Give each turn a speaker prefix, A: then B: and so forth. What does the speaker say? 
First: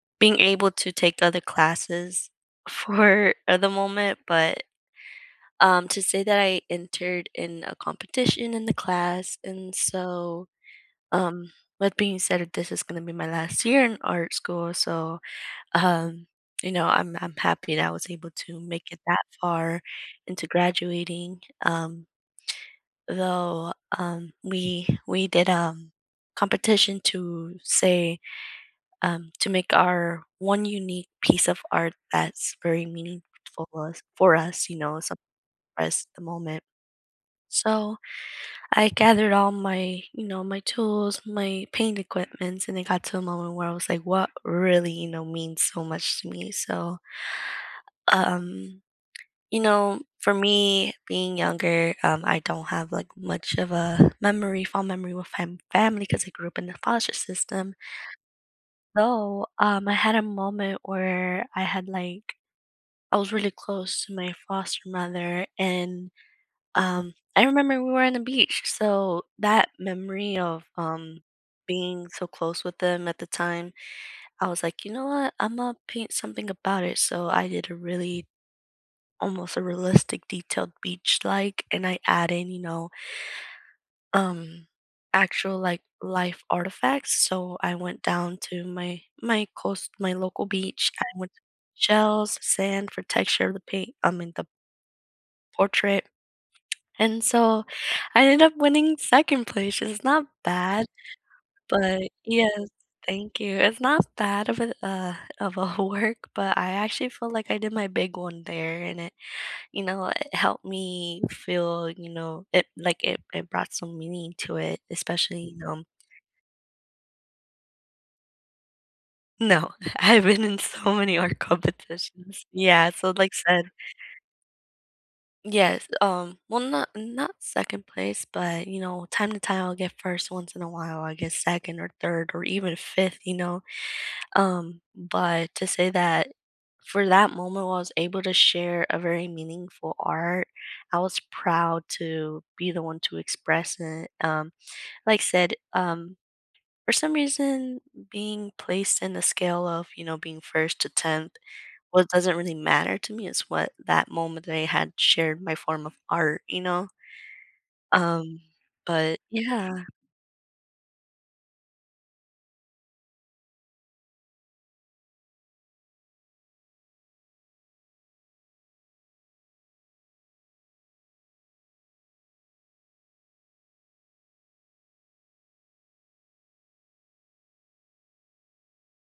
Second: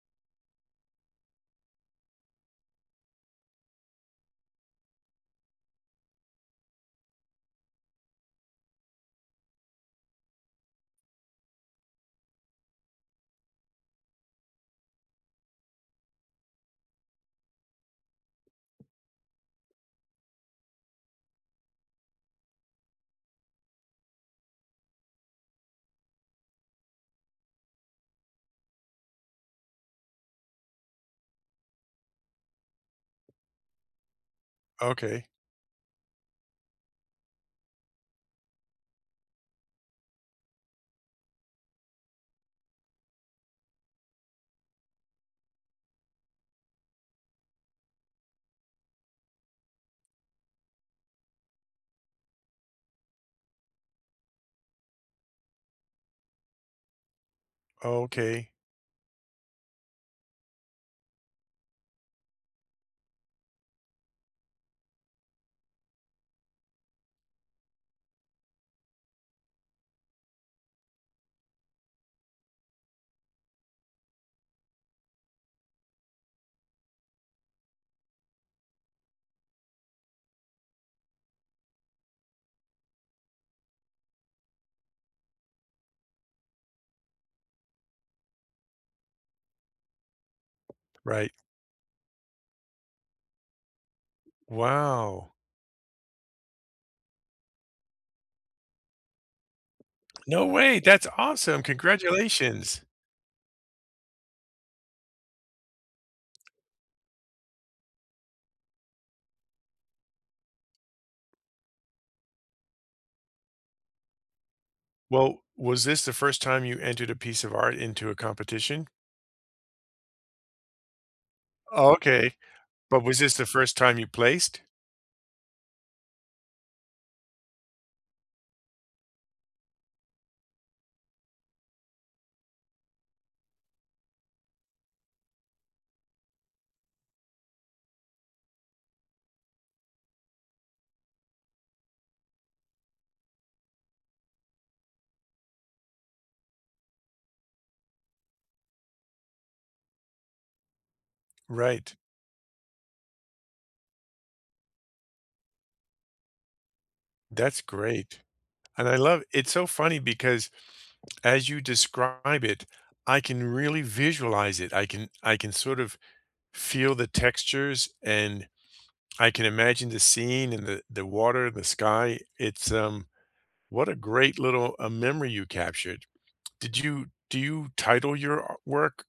A: Being able to take other classes 4 at the moment, but, um, to say that I entered in a competition in the class, and so, um, that being said that this is gonna be my last year in art school, so, um, you know, I'm I'm happy that I was able to make it that far into graduating, um though, um, we we did, um, competition to say, um, to make our 1 unique piece of art that's very meaningful us for us, you know, as some
B: Okay.
A: as the moment. So I gathered all my you know, my tools, my paint equipments, and it got to a moment where I was like, "What really, you know, means so much to me?" So u um, you know, for me being younger, um, I don't have, like, much of a memory fond memory with my fam family ‘cause I grew up in the foster system
B: Oh, okay.
A: so, um, I had a moment where I had, like I was really close to my foster mother, and, um, I remember we were on the beach, so that memory of, um, being so close with them at the time, I was like, "You know what? Imma paint something about it, so I did a really almost a realistic detailed beach, like, and I add in, you know um, actual, like, life artifacts, so I went down to my my coast my local beach, I wanted
B: Right.
A: shells, sand for texture of the paint I mean, the
B: Wow.
A: portrait. And so I ended up winning 2nd place, it's not
B: No way,
A: bad,
B: that's awesome.
A: but Yes.
B: Congratulations.
A: Thank you. It's not bad of a, uh of a work, but I actually feel like I did my big one there, and it, you know, it helped me feel you know, it like, it it brought some meaning to it, especially,
B: Well,
A: you
B: was
A: know
B: this the first time you entered a piece of art into a competition?
A: No. I've been in so many art
B: Oh, okay.
A: competitions. Yeah,
B: But
A: so,
B: was
A: like,
B: this the
A: said
B: first time you placed?
A: Yes, um well, not not 2nd place, but, you know, time to time will get 1st once in a while, I get 2nd or 3rd or even 5th, you know? Um, but to say that for that moment, while I was able to share a very meaningful art, I was proud to be the one to express it. Um, like said, um, for some reason, being placed in the scale of, you know, being 1st to 10th,
B: Right.
A: well, it doesn't really matter to me, it's what that moment that I had shared my form of art, you know?
B: That's great.
A: Um,
B: And I
A: but
B: love it's so
A: yeah.
B: funny because as you describe it, I can really visualize it, I can I can sort of feel the textures, and I can imagine the scene in the the water, the sky. It's, um what a great little, uh, memory you captured. Did you do you title your a work?